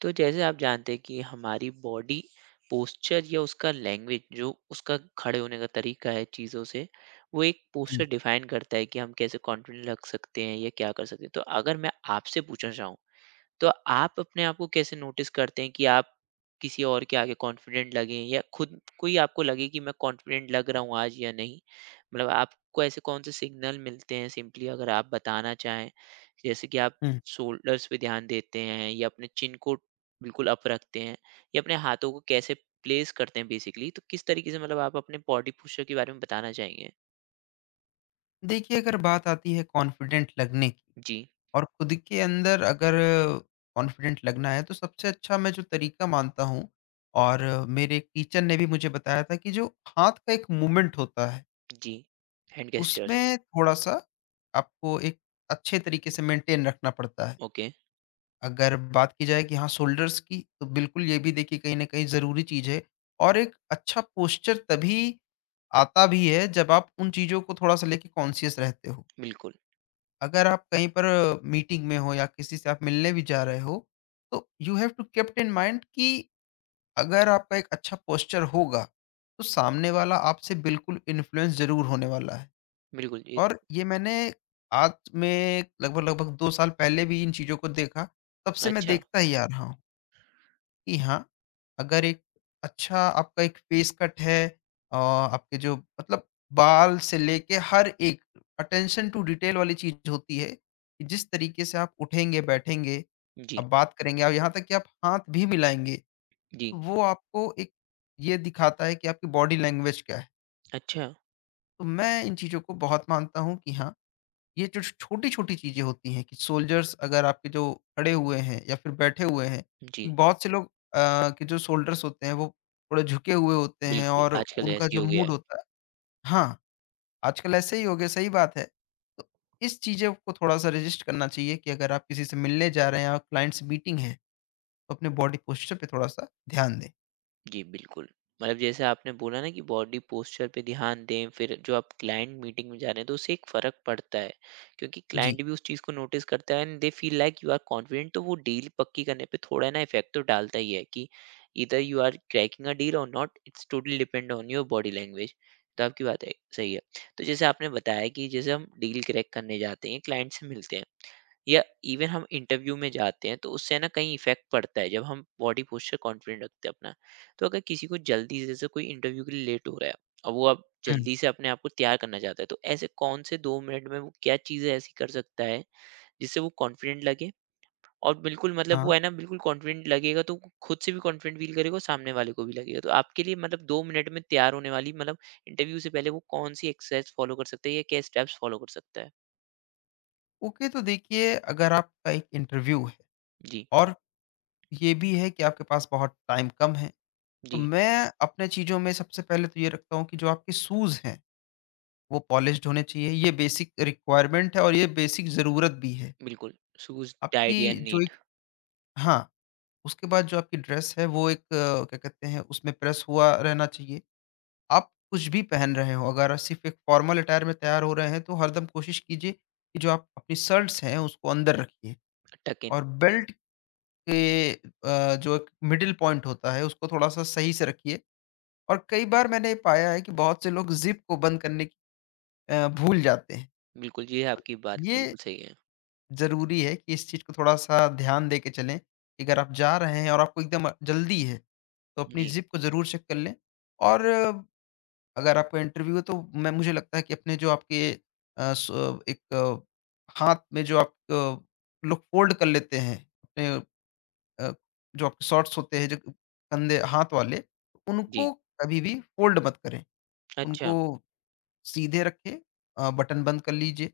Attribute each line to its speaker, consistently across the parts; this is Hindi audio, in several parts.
Speaker 1: तो जैसे आप जानते हैं कि हमारी बॉडी पोस्चर या उसका लैंग्वेज जो उसका खड़े होने का तरीका है चीज़ों से वो एक पोस्चर
Speaker 2: जी।
Speaker 1: डिफाइन करता है कि हम कैसे कॉन्फिडेंट लग सकते हैं या क्या कर सकते हैं। तो अगर मैं आपसे पूछना चाहूँ तो आप अपने आप को कैसे नोटिस करते हैं कि आप किसी और के आगे कॉन्फिडेंट लगें या खुद को ही आपको लगे कि मैं कॉन्फिडेंट लग रहा हूँ आज या नहीं। मतलब आपको ऐसे कौन से सिग्नल मिलते हैं सिंपली अगर आप बताना चाहें, जैसे कि आप
Speaker 2: हुँ।
Speaker 1: शोल्डर्स पे ध्यान देते हैं या अपने चिन को बिल्कुल अप रखते हैं या अपने हाथों को कैसे प्लेस करते हैं बेसिकली। तो किस तरीके से मतलब आप अपने बॉडी पोस्चर के बारे में बताना चाहेंगे?
Speaker 2: देखिए, अगर बात आती है कॉन्फिडेंट लगने की
Speaker 1: जी।
Speaker 2: और खुद के अंदर अगर कॉन्फिडेंट लगना है, तो सबसे अच्छा मैं जो तरीका मानता हूँ, और मेरे एक टीचर ने भी मुझे बताया था कि जो हाथ का एक मूवमेंट होता है,
Speaker 1: जी। Hand gestures.
Speaker 2: उसमें थोड़ा-सा आपको एक अच्छे तरीके से मेंटेन रखना पड़ता है।
Speaker 1: ओके।
Speaker 2: अगर बात की जाए कि हाँ, शोल्डर्स की, तो बिल्कुल ये भी देखिए कहीं न कहीं ज़रूरी चीज़ है, और एक अच्छा पोस्चर तभी आता भी है, जब आप उन चीज़ों को थोड़ा-सा लेके कॉन्शियस रहते हो।
Speaker 1: बिल्कुल।
Speaker 2: अगर आप कहीं पर मीटिंग में हो या किसी से आप मिलने भी जा रहे हो, तो you have to keep it in mind कि अगर आपका एक अच्छा पोस्चर होगा, तो सामने वाला आपसे बिल्कुल इन्फ्लुएंस ज़रूर होने वाला है।
Speaker 1: बिल्कुल, ये तो।
Speaker 2: और ये मैंने आज में लगभग-लगभग 2 साल पहले भी इन चीज़ों को देखा, तब से मैं
Speaker 1: अच्छा।
Speaker 2: देखता ही आ रहा हूँ। कि हाँ, अगर एक अच्छा आपका एक फेस कट है, आपके जो मतलब बाल से लेके हर एक अटेंशन टू डिटेल वाली चीज़ होती है, कि जिस तरीके से आप उठेंगे, बैठेंगे,
Speaker 1: जी।
Speaker 2: आप बात करेंगे और यहाँ तक कि आप हाथ भी मिलाएँगे, तो
Speaker 1: जी।
Speaker 2: वो आपको एक ये दिखाता है कि आपकी बॉडी लैंग्वेज क्या है।
Speaker 1: अच्छा,
Speaker 2: तो मैं इन चीज़ों को बहुत मानता हूँ कि हाँ, ये जो छोटी छोटी चीजें होती हैं कि सोल्जर्स अगर आपके जो खड़े हुए हैं या फिर बैठे हुए हैं कि
Speaker 1: जी,
Speaker 2: बहुत से लोग के जो सोल्जर्स होते हैं वो थोड़े झुके हुए होते हैं
Speaker 1: बिल्कुल,
Speaker 2: और
Speaker 1: आजकल ऐसे
Speaker 2: उनका
Speaker 1: ही
Speaker 2: जो
Speaker 1: हो गया
Speaker 2: मूड
Speaker 1: है।
Speaker 2: होता है। हाँ, आजकल ऐसे ही हो गया, सही बात है। तो इस चीज़ों को थोड़ा सा रजिस्ट करना चाहिए कि अगर आप किसी से मिलने जा रहे हैं और क्लाइंट से मीटिंग है तो अपने बॉडी पोस्चर पे थोड़ा सा ध्यान दें।
Speaker 1: जी, बिल्कुल। मतलब जैसे आपने बोला ना कि बॉडी पोस्चर पे ध्यान दें, फिर जो आप क्लाइंट मीटिंग में जा रहे हैं, तो उससे एक फ़र्क पड़ता है, क्योंकि
Speaker 2: जी।
Speaker 1: क्लाइंट भी उस चीज़ को नोटिस करता है and they feel like you are confident, तो वो डील पक्की करने पे थोड़ा ना इफ़ेक्ट तो डालता ही है कि either you are cracking a deal और not, it's totally depend on your body language. तो आपकी बात है सही है। तो जैसे आपने बताया कि जैसे हम डील क्रैक करने जाते हैं, क्लाइंट से मिलते हैं, या इवन हम इंटरव्यू में जाते हैं तो उससे ना कहीं इफेक्ट पड़ता है जब हम बॉडी पोस्चर कॉन्फिडेंट रखते हैं अपना। तो अगर किसी को जल्दी से जैसे कोई इंटरव्यू के लिए लेट हो रहा है और वो अब
Speaker 2: हम्म।
Speaker 1: जल्दी से अपने आप को तैयार करना चाहता है तो ऐसे कौन से दो मिनट में वो क्या चीज़ें ऐसी कर सकता है जिससे वो कॉन्फिडेंट लगे। और बिल्कुल मतलब वो
Speaker 2: हाँ।
Speaker 1: है ना, बिल्कुल कॉन्फिडेंट लगेगा तो वो खुद से भी कॉन्फिडेंट फील करेगा और सामने वाले को भी लगेगा। तो आपके लिए मतलब दो मिनट में तैयार होने वाली मतलब इंटरव्यू से पहले वो कौन सी एक्सरसाइज फॉलो कर सकता है या क्या स्टेप्स फॉलो कर सकता है?
Speaker 2: ओके, तो देखिए अगर आपका एक इंटरव्यू है
Speaker 1: जी।
Speaker 2: और ये भी है कि आपके पास बहुत टाइम कम है, तो
Speaker 1: जी।
Speaker 2: मैं अपने चीज़ों में सबसे पहले तो ये रखता हूँ कि जो आपके शूज़ हैं, वो पॉलिश्ड होने चाहिए। ये बेसिक रिक्वायरमेंट है और ये बेसिक ज़रूरत भी है।
Speaker 1: बिल्कुल, शूज़ टाइडी
Speaker 2: आपकी
Speaker 1: एंड
Speaker 2: जो
Speaker 1: नीट।
Speaker 2: एक हाँ, उसके बाद जो आपकी ड्रेस है वो एक क्या कहते हैं उसमें प्रेस हुआ रहना चाहिए। आप कुछ भी पहन रहे हो, अगर सिर्फ़ एक फॉर्मल अटायर में तैयार हो रहे हैं तो हरदम कोशिश कीजिए कि जो आप अपनी शर्ट्स हैं उसको अंदर रखिए
Speaker 1: टक इन।
Speaker 2: और बेल्ट के जो एक मिडल पॉइंट होता है उसको थोड़ा-सा सही से रखिए। और कई बार मैंने पाया है कि बहुत से लोग ज़िप को बंद करने की भूल जाते हैं।
Speaker 1: बिल्कुल, ये आपकी बात
Speaker 2: ये
Speaker 1: बिल्कुल सही है।
Speaker 2: ज़रूरी है कि इस चीज़ को थोड़ा-सा ध्यान दे के चलें, कि अगर आप जा रहे हैं और आपको एकदम जल्दी है, तो अपनी
Speaker 1: जी।
Speaker 2: ज़िप को ज़रूर चेक कर लें। और अगर आपका इंटरव्यू है तो मैं मुझे लगता है कि अपने जो आपके अ, स एक अ, हाथ में जो आप लोग फ़ोल्ड कर लेते हैं, अपने अ, जो आपके शॉर्ट्स होते हैं, जो कंधे हाथ वाले,
Speaker 1: जी।
Speaker 2: उनको कभी भी फ़ोल्ड मत करें। उनको
Speaker 1: अच्छा।
Speaker 2: सीधे रखिए, बटन बंद कर लीजिए,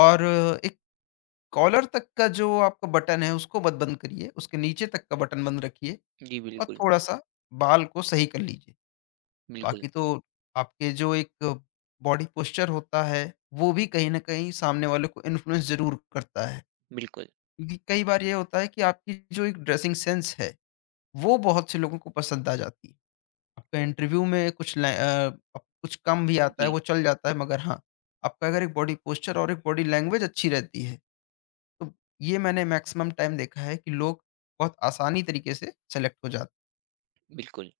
Speaker 2: और एक कॉलर तक का जो आपका बटन है उसको मत बंद करिए, उसके नीचे तक का बटन बंद रखिए।
Speaker 1: जी।
Speaker 2: और
Speaker 1: बिल्कुल।
Speaker 2: थोड़ा-सा बाल को सही कर लीजिए।
Speaker 1: बिल्कुल।
Speaker 2: बाकी तो आपके जो एक बॉडी पोस्चर होता है, वो भी कहीं न कहीं सामने वाले को इन्फ्लुएंस ज़रूर करता है।
Speaker 1: बिल्कुल।
Speaker 2: क्योंकि कई बार ये होता है कि आपकी जो एक ड्रेसिंग सेंस है, वो बहुत से लोगों को पसंद आ जाती है। आपका इंटरव्यू में कुछ कुछ कम भी आता है
Speaker 1: जी,
Speaker 2: वो चल जाता है, मगर हाँ, आपका अगर एक बॉडी पोस्चर और एक बॉडी लैंग्वेज अच्छी रहती है तो ये मैंने मैक्सिमम टाइम देखा है कि लोग बहुत आसानी तरीके से सेलेक्ट हो जाते।
Speaker 1: बिल्कुल।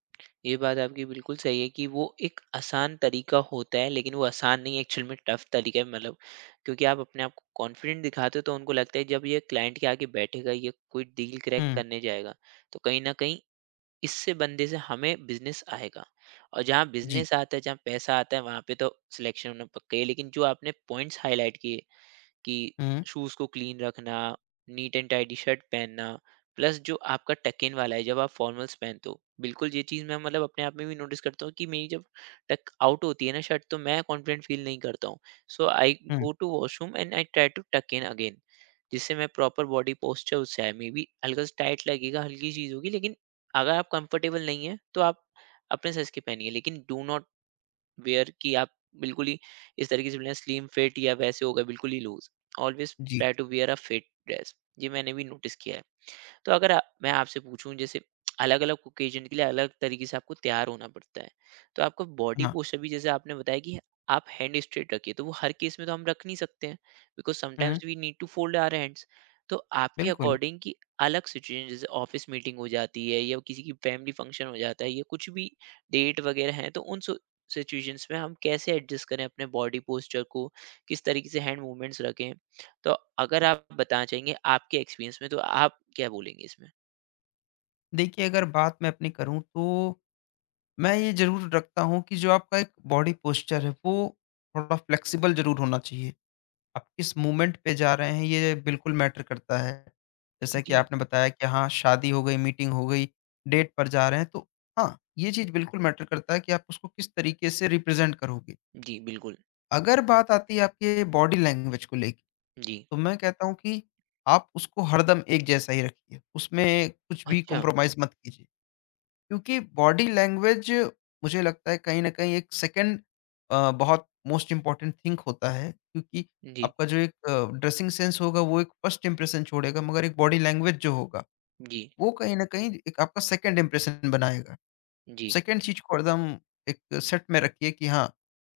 Speaker 1: ये बात आपकी बिल्कुल सही है कि वो एक आसान तरीका होता है, लेकिन वो आसान नहीं है, एक्चुअल में टफ़ तरीका है मतलब। क्योंकि आप अपने आप को कॉन्फिडेंट दिखाते हो, तो उनको लगता है, जब ये क्लाइंट के आगे बैठेगा, ये कोई डील क्रैक
Speaker 2: हैं।
Speaker 1: करने जाएगा, तो कहीं न कहीं इससे बंदे से हमें बिजनेस आएगा। और जहाँ
Speaker 2: जी।
Speaker 1: बिजनेस आता है जहाँ पैसा आता है वहाँ पे तो सिलेक्शन होना पक्का ही है, लेकिन जो आपने पॉइंट्स हाईलाइट किए कि
Speaker 2: हम्म।
Speaker 1: शूज़ को क्लीन रखना, नीट एंड टाइडी शर्ट पहनना, प्लस जो आपका टक इन वाला है जब आप फॉर्मल्स पहनते हो। बिल्कुल, ये चीज़ मैं मतलब अपने आप में भी नोटिस करता हूँ कि मेरी जब टक आउट होती है ना शर्ट तो मैं कॉन्फिडेंट फ़ील नहीं करता हूँ। सो आई
Speaker 2: हम्म।
Speaker 1: Go to washroom and I try to tuck in again. जिससे मैं प्रॉपर बॉडी पोस्चर उससे आए। मे बी हल्का सा टाइट लगेगा, हल्की चीज़ होगी, लेकिन अगर आप कंफर्टेबल नहीं हैं तो आप अपने साइज़ की पहनिए। लेकिन डू नॉट वेयर कि आप बिल्कुल ही इस तरीके से बोले स्लिम फिट या वैसे हो गए बिल्कुल ही लूज। ऑलवेज
Speaker 2: जी।
Speaker 1: Try to wear a fit dress, ये मैंने भी नोटिस किया है। तो अगर मैं आपसे पूछूं जैसे अलग अलग ओकेजन के लिए अलग तरीके से आपको तैयार होना पड़ता है, तो आपका बॉडी
Speaker 2: हाँ।
Speaker 1: पोस्चर भी, जैसे आपने बताया कि आप हैंड स्ट्रेट रखिए, तो वो हर केस में तो हम रख नहीं सकते हैं, बिकॉज
Speaker 2: हम्म।
Speaker 1: Sometimes we need to fold our hands. तो आपके
Speaker 2: बिल्कुल।
Speaker 1: अकॉर्डिंग कि अलग सिचुएशन जैसे ऑफिस मीटिंग हो जाती है या किसी की फैमिली फंक्शन हो जाता है या कुछ भी डेट वगैरह है तो उन सिचुएशंस में हम कैसे एडजस्ट करें अपने बॉडी पोस्चर को, किस तरीके से हैंड मूवमेंट्स रखें। तो अगर आप बताना चाहेंगे आपके एक्सपीरियंस में तो आप क्या बोलेंगे इसमें?
Speaker 2: देखिए अगर बात मैं अपनी करूं तो मैं ये जरूर रखता हूं कि जो आपका एक बॉडी पोस्चर है वो थोड़ा फ्लेक्सिबल जरूर होना चाहिए। आप किस मूवमेंट पे जा रहे हैं ये बिल्कुल मैटर करता है। जैसा कि
Speaker 1: जी।
Speaker 2: आपने बताया कि हाँ, शादी हो गई, मीटिंग हो गई, डेट पर जा रहे हैं तो हाँ, ये चीज़ बिल्कुल मैटर करता है कि आप उसको किस तरीके से रिप्रेज़ेंट करोगे।
Speaker 1: जी, बिल्कुल।
Speaker 2: अगर बात आती है आपके बॉडी लैंग्वेज को लेके,
Speaker 1: जी।
Speaker 2: तो मैं कहता हूँ कि आप उसको हरदम एक जैसा ही रखिए। उसमें कुछ भी
Speaker 1: अच्छा।
Speaker 2: कॉम्प्रोमाइज़ मत कीजिए। क्योंकि बॉडी लैंग्वेज मुझे लगता है कहीं न कहीं एक सेकंड बहुत मोस्ट इम्पोर्टेंट थिंग होता है, क्योंकि
Speaker 1: जी।
Speaker 2: आपका जो एक ड्रेसिंग सेंस होगा वो एक फर्स्ट इम्प्रेशन छोड़ेगा, मगर एक बॉडी लैंग्वेज जो होगा,
Speaker 1: जी।
Speaker 2: वो कहीं न कहीं एक आपका सेकंड इम्प्रेशन बनाएगा।
Speaker 1: जी।
Speaker 2: सेकंड चीज़ को हरदम एक सेट में रखिए कि हाँ,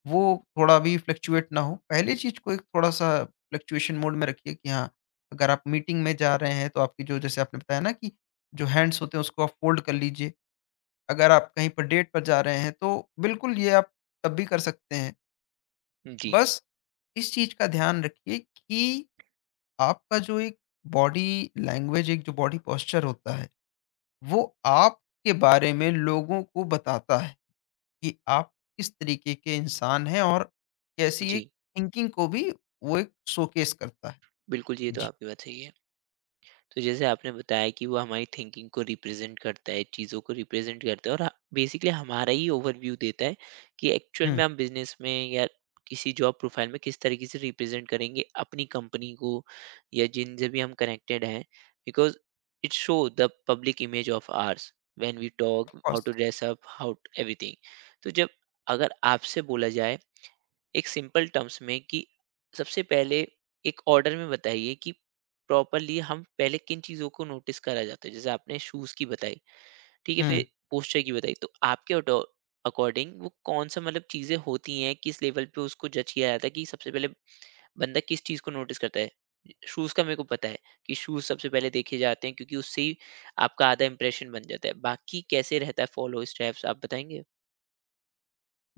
Speaker 2: वो थोड़ा भी फ्लक्चुएट ना हो। पहली चीज़ को एक थोड़ा-सा फ्लक्चुएशन मोड में रखिए कि हाँ, अगर आप मीटिंग में जा रहे हैं तो आपकी जो जैसे आपने बताया ना कि जो हैंड्स होते हैं उसको आप फ़ोल्ड कर लीजिए। अगर आप कहीं पर डेट पर जा रहे हैं तो बिल्कुल ये आप तब भी कर सकते हैं।
Speaker 1: जी।
Speaker 2: बस इस चीज़ का ध्यान रखिए कि आपका जो एक बॉडी लैंग्वेज एक जो बॉडी पोस्चर होता है, वो आपके बारे में लोगों को बताता है कि आप किस तरीके के इंसान हैं और कैसी एक
Speaker 1: जी।
Speaker 2: थिंकिंग को भी वो एक शोकेस करता है।
Speaker 1: बिल्कुल, ये तो
Speaker 2: जी।
Speaker 1: आपकी बात सही है। तो जैसे आपने बताया कि वो हमारी थिंकिंग को रिप्रेजेंट करता है, चीज़ों को रिप्रेजेंट करता है और बेसिकली हमारा ही ओवरव्यू देता है कि एक्चुअल
Speaker 2: हुँ।
Speaker 1: में हम बिजनेस में या किसी जॉब प्रोफाइल में किस तरीके से रिप्रेजेंट करेंगे अपनी कंपनी को या जिनसे भी हम कनेक्टेड हैं, because it show the public image of ours when we
Speaker 2: of
Speaker 1: talk how
Speaker 2: course.
Speaker 1: To dress up how everything. तो जब अगर आपसे बोला जाए एक सिंपल टर्म्स में कि सबसे पहले एक ऑर्डर में बताइए कि प्रॉपरली हम पहले किन चीज़ों को नोटिस करा जाता है। जैसे आपने शूज़ की बताई, ठीक है,
Speaker 2: हुँ।
Speaker 1: फिर पोस्चर की बताई। तो आपके अडो अकॉर्डिंग वो कौन-सा मतलब चीज़ें होती हैं, किस लेवल पे उसको जज किया जाता है कि सबसे पहले बंदा किस चीज़ को नोटिस करता है? शूज़ का मेरे को पता है कि शूज़ सबसे पहले देखे जाते हैं क्योंकि उससे ही आपका आधा इम्प्रेशन बन जाता है। बाकी कैसे रहता है फॉलो स्टेप्स आप बताएँगे?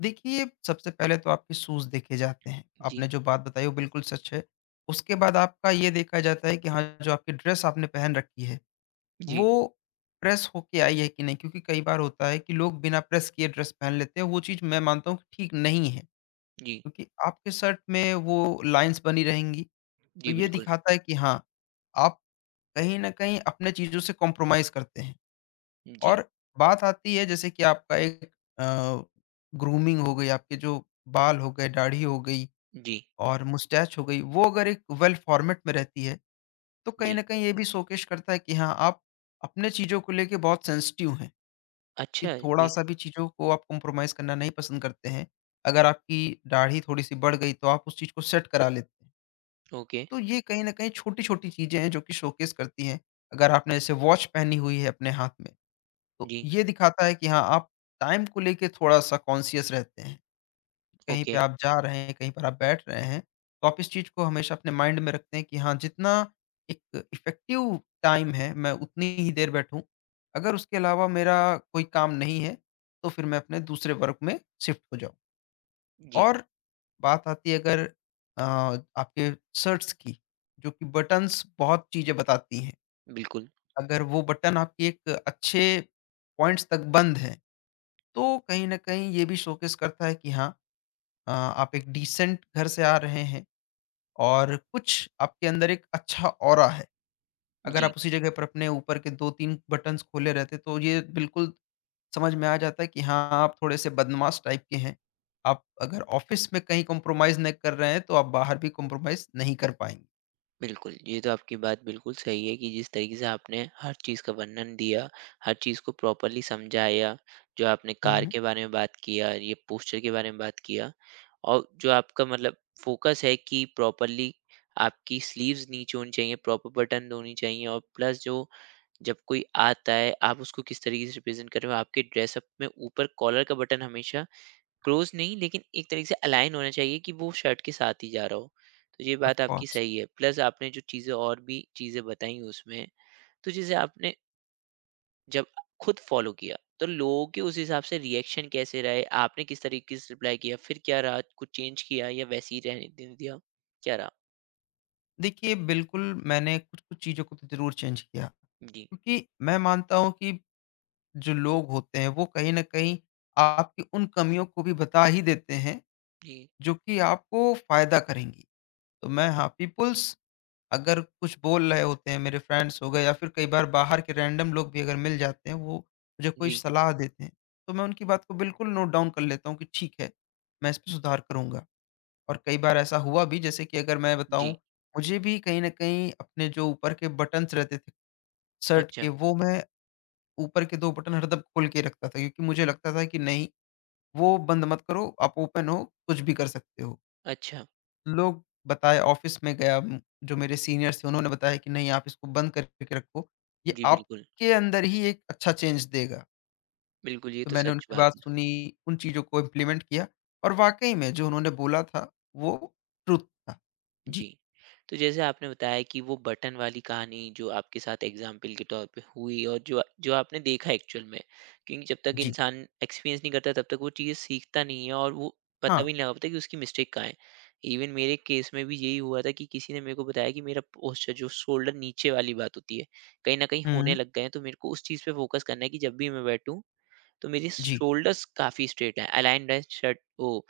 Speaker 2: देखिए, सबसे पहले तो आपके शूज़ देखे जाते हैं।
Speaker 1: जी।
Speaker 2: आपने जो बात बताई वो बिल्कुल सच है। उसके बाद आपका ये देखा जाता है कि हाँ, जो आपकी ड्रेस आपने पहन रखी है,
Speaker 1: जी।
Speaker 2: वो प्रेस होके आई है कि नहीं? क्योंकि कई बार होता है कि लोग बिना प्रेस किए ड्रेस पहन लेते हैं, वो चीज़ मैं मानता हूँ कि ठीक नहीं है।
Speaker 1: जी।
Speaker 2: क्योंकि आपके शर्ट में वो लाइन्स बनी रहेंगी, तो
Speaker 1: जी,
Speaker 2: ये
Speaker 1: बिल्कुल।
Speaker 2: दिखाता है कि हाँ, आप कहीं न कहीं अपने चीज़ों से कॉम्प्रोमाइज़ करते हैं।
Speaker 1: जी।
Speaker 2: और बात आती है जैसे कि आपका एक अ, ग्रूमिंग हो गई, आपके जो बाल हो गए, दाढ़ी हो गई
Speaker 1: जी।
Speaker 2: और मुस्टैच हो गई, वो अगर एक वेल फॉर्मेट में रहती है, तो कहीं
Speaker 1: जी।
Speaker 2: न कहीं ये भी शोकेस करता है कि हाँ, आप अपने चीज़ों को लेके बहुत सेंसिटिव हैं, कि
Speaker 1: अच्छा जी।
Speaker 2: थोड़ा-सा भी चीज़ों को आप कॉम्प्रोमाइज़ करना नहीं पसंद करते हैं। अगर आपकी दाढ़ी थोड़ी-सी बढ़ गई, तो आप उस चीज़ को सेट करा लेते हैं।
Speaker 1: ओके।
Speaker 2: तो ये कहीं न कहीं छोटी-छोटी चीज़ें हैं, जो कि शोकेस करती हैं। अगर आपने जैसे वॉच पहनी हुई है अपने हाथ में, तो
Speaker 1: जी।
Speaker 2: ये दिखाता है कि हाँ, आप टाइम को लेके थोड़ा-सा कॉन्शियस रहते हैं। कहीं
Speaker 1: ओके।
Speaker 2: पे आप जा रहे हैं, कहीं पर आप बैठ रहे हैं, तो आप इस चीज़ को हमेशा अपने माइंड में रखते हैं कि हाँ, जितना एक इफ़ेक्टिव टाइम है, मैं उतनी ही देर बैठूँ। अगर उसके अलावा मेरा कोई काम नहीं है, तो फिर मैं अपने दूसरे वर्क में शिफ्ट हो जाऊँ।
Speaker 1: जी,
Speaker 2: और बात आती है अगर आपके शर्ट्स की, जो कि बटन्स बहुत चीज़ें बताती हैं।
Speaker 1: बिल्कुल।
Speaker 2: अगर वो बटन आपके एक अच्छे पॉइंट्स तक बंद हैं तो कहीं न कहीं ये भी शोकेस करता है कि हाँ, आप एक डिसेंट घर से आ रहे हैं और कुछ आपके अंदर एक अच्छा ऑरा है। अगर आप
Speaker 1: जी,
Speaker 2: उसी जगह पर अपने ऊपर के 2-3 बटन्स खोले रहते तो ये बिल्कुल समझ में आ जाता है कि हाँ, आप थोड़े-से बदमाश टाइप के हैं। आप अगर ऑफ़िस में कहीं कॉम्प्रोमाइज़ नहीं कर रहे हैं तो आप बाहर भी कॉम्प्रोमाइज़ नहीं कर पाएँगे।
Speaker 1: बिल्कुल। ये तो आपकी बात बिल्कुल सही है कि जिस तरीके से आपने हर चीज़ का वर्णन दिया, हर चीज़ को प्रॉपर्ली समझाया, जो आपने
Speaker 2: हुँ।
Speaker 1: कार
Speaker 2: हुँ।
Speaker 1: के बारे में बात किया, ये पोस्चर के बारे में बात किया, और जो आपका मतलब फ़ोकस है कि प्रॉपर्ली आपकी स्लीव्स नीचे होनी चाहिए, प्रॉपर बटन होनी चाहिए, और प्लस जो जब कोई आता है, आप उसको किस तरीके से रिप्रेज़ेंट कर रहे हो, आपके ड्रेसअप में ऊपर कॉलर का बटन हमेशा क्लोज नहीं लेकिन एक तरीके से अलाइन होना चाहिए कि वो शर्ट के साथ ही जा रहा हो। तो ये
Speaker 2: ऑफ़
Speaker 1: बात आपकी
Speaker 2: कोर्स।
Speaker 1: सही है, प्लस आपने जो चीज़ें और भी चीज़ें बताई उसमें। तो जैसे आपने जब खुद फॉलो किया तो लोगों के उस हिसाब से रिएक्शन कैसे रहे, आपने किस तरीके से रिप्लाई किया, फिर क्या रहा, कुछ चेंज किया या वैसे ही रहने दे दिया, क्या रहा?
Speaker 2: देखिए, बिल्कुल मैंने कुछ-कुछ चीज़ों को तो ज़रूर चेंज किया।
Speaker 1: जी।
Speaker 2: क्योंकि मैं मानता हूँ कि जो लोग होते हैं वो कहीं न कहीं आपकी उन कमियों को भी बता ही देते हैं,
Speaker 1: जी।
Speaker 2: जो कि आपको फ़ायदा करेंगी। तो मैं हाँ, पीपल्स अगर कुछ बोल रहे होते हैं, मेरे फ्रेंड्स हो गए या फिर कई बार बाहर के रैंडम लोग भी अगर मिल जाते हैं वो मुझे कोई
Speaker 1: जी।
Speaker 2: सलाह देते हैं, तो मैं उनकी बात को बिल्कुल नोट डाउन कर लेता हूँ कि ठीक है, मैं इस पे सुधार करूँगा। और कई बार ऐसा हुआ भी, जैसे कि अगर मैं बताऊँ,
Speaker 1: जी।
Speaker 2: मुझे भी कहीं न कहीं अपने जो ऊपर के बटन्स रहते थे शर्ट
Speaker 1: अच्छा।
Speaker 2: के, वो मैं ऊपर के 2 बटन हरदम खोल के रखता था, क्योंकि मुझे लगता था कि नहीं, वो बंद मत करो, आप ओपन हो, कुछ भी कर सकते हो।
Speaker 1: अच्छा।
Speaker 2: लोग बताए ऑफ़िस में गया, जो मेरे सीनियर्स थे उन्होंने बताया कि नहीं आप इसको बंद करके रखो, ये
Speaker 1: जी, बिल्कुल।
Speaker 2: आपके अंदर ही एक अच्छा चेंज देगा।
Speaker 1: बिल्कुल, ये
Speaker 2: तो
Speaker 1: तो
Speaker 2: मैंने
Speaker 1: सच
Speaker 2: उनकी बात
Speaker 1: बात है।
Speaker 2: सुनी, उन चीज़ों को इम्प्लीमेंट किया और वाक़ई में जो उन्होंने बोला था वो ट्रुथ था। जी।
Speaker 1: जी। तो जैसे आपने बताया कि वो बटन वाली कहानी जो आपके साथ एग्ज़ाम्पल के तौर पे हुई और जो जो आपने देखा एक्चुअल में, क्योंकि जब तक
Speaker 2: जी।
Speaker 1: इंसान एक्सपीरियंस नहीं करता तब तक वो चीज़ सीखता नहीं है और वो पता
Speaker 2: हाँ।
Speaker 1: भी नहीं लगा पाता कि उसकी मिस्टेक कहाँ है। इवन मेरे केस में भी यही हुआ था कि किसी ने मेरे को बताया कि मेरा पोस्चर जो शोल्डर नीचे वाली बात होती है, कहीं न कहीं होने
Speaker 2: हुँ।
Speaker 1: लग गए हैं, तो मेरे को उस चीज़ पे फ़ोकस करना है कि जब भी मैं बैठूँ तो मेरी
Speaker 2: जी।
Speaker 1: शोल्डर्स काफ़ी स्ट्रेट हैं, अलाइन्ड है शर्ट वो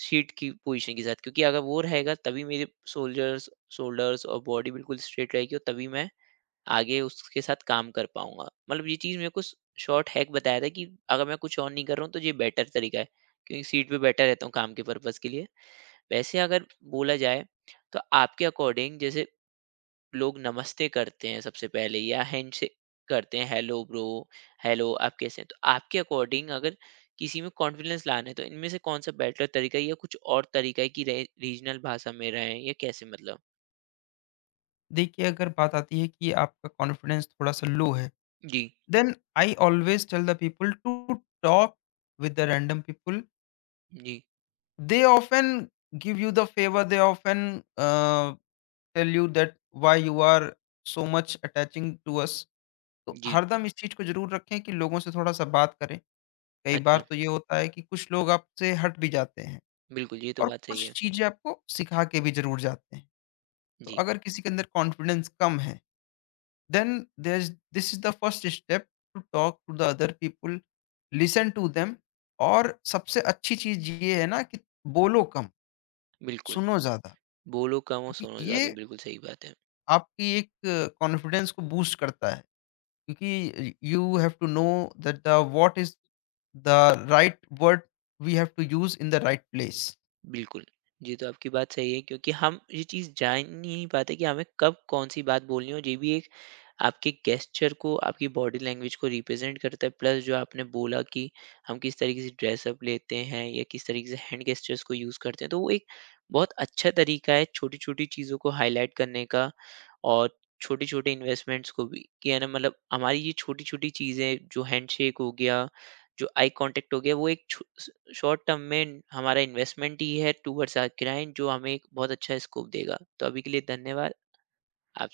Speaker 1: शीट की पोजीशन के साथ, क्योंकि अगर वो रहेगा तभी मेरे शोल्जर्स शोल्डर्स और बॉडी बिल्कुल स्ट्रेट रहेगी और तभी मैं आगे उसके साथ काम कर पाऊँगा। मतलब ये चीज़ मेरे को स शॉर्ट हैक बताया था कि अगर मैं कुछ और नहीं कर रहा हूँ, तो ये बेटर तरीका है, क्योंकि सीट पे बैठा रहता हूँ काम के पर्पज़ के लिए। वैसे अगर बोला जाए, तो आपके अकॉर्डिंग जैसे लोग नमस्ते करते हैं सबसे पहले या हैंडशेक करते हैं, हेलो ब्रो, हेलो आप कैसे हैं, तो आपके अकॉर्डिंग अगर किसी में कॉन्फिडेंस लाना है तो इनमें से कौन सा बेटर तरीका है या कुछ और तरीका है कि रीजनल भाषा में रहें या कैसे मतलब?
Speaker 2: देखिए अगर बात आती है कि आपका कॉन्फिडेंस थोड़ा-सा लो है।
Speaker 1: जी।
Speaker 2: Then I always tell the people to talk with the random people.
Speaker 1: Ji.
Speaker 2: They often give you the favor. They often tell you that why you are so much attaching to us. तो
Speaker 1: जी।
Speaker 2: हरदम इस चीज को जरूर रखें कि लोगों से थोड़ा सा बात करें। कई बार
Speaker 1: अच्छा।
Speaker 2: तो ये होता है कि कुछ लोग आपसे हट भी जाते हैं,
Speaker 1: बिल्कुल, ये तो
Speaker 2: और
Speaker 1: बात सही
Speaker 2: कुछ
Speaker 1: है।
Speaker 2: चीजें आपको सिखा के भी जरूर जाते हैं। तो
Speaker 1: जी।
Speaker 2: अगर किसी के अंदर कॉन्फिडेंस कम है, then there's this is the first step to talk to the other people, listen to them. और सबसे अच्छी चीज ये है ना कि बोलो कम,
Speaker 1: बिल्कुल।
Speaker 2: सुनो ज्यादा।
Speaker 1: बोलो कम और
Speaker 2: क्योंकि
Speaker 1: सुनो
Speaker 2: ये
Speaker 1: ज्यादा, बिल्कुल सही बात है।
Speaker 2: आपकी एक कॉन्फिडेंस को बूस्ट करता है, क्योंकि you have to know that the what is the right word we have to use in the right place.
Speaker 1: बिल्कुल। ये तो आपकी बात सही है क्योंकि हम ये चीज़ जान ही नहीं पाते कि हमें कब कौन-सी बात बोलनी हो। ये भी एक आपके गेस्चर को, आपकी बॉडी लैंग्वेज को रिप्रेज़ेंट करता है, प्लस जो आपने बोला कि हम किस तरीके से ड्रेस अप लेते हैं या किस तरीके से हैंड गेस्चर्स को यूज़ करते हैं। तो वो एक बहुत अच्छा तरीका है छोटी-छोटी चीज़ों को हाइलाइट करने का, और छोटे-छोटे इन्वेस्टमेंट्स को भी कि है ना, मतलब हमारी ये छोटी-छोटी चीज़ें जो हैंडशेक हो गया, जो आई कॉन्टैक्ट हो गया, वो एक छो स शॉर्ट टर्म में हमारा इन्वेस्टमेंट ही है टुवर्ड्स आवर क्लाइंट जो हमें एक बहुत अच्छा स्कोप देगा। तो अभी के लिए धन्यवाद। आप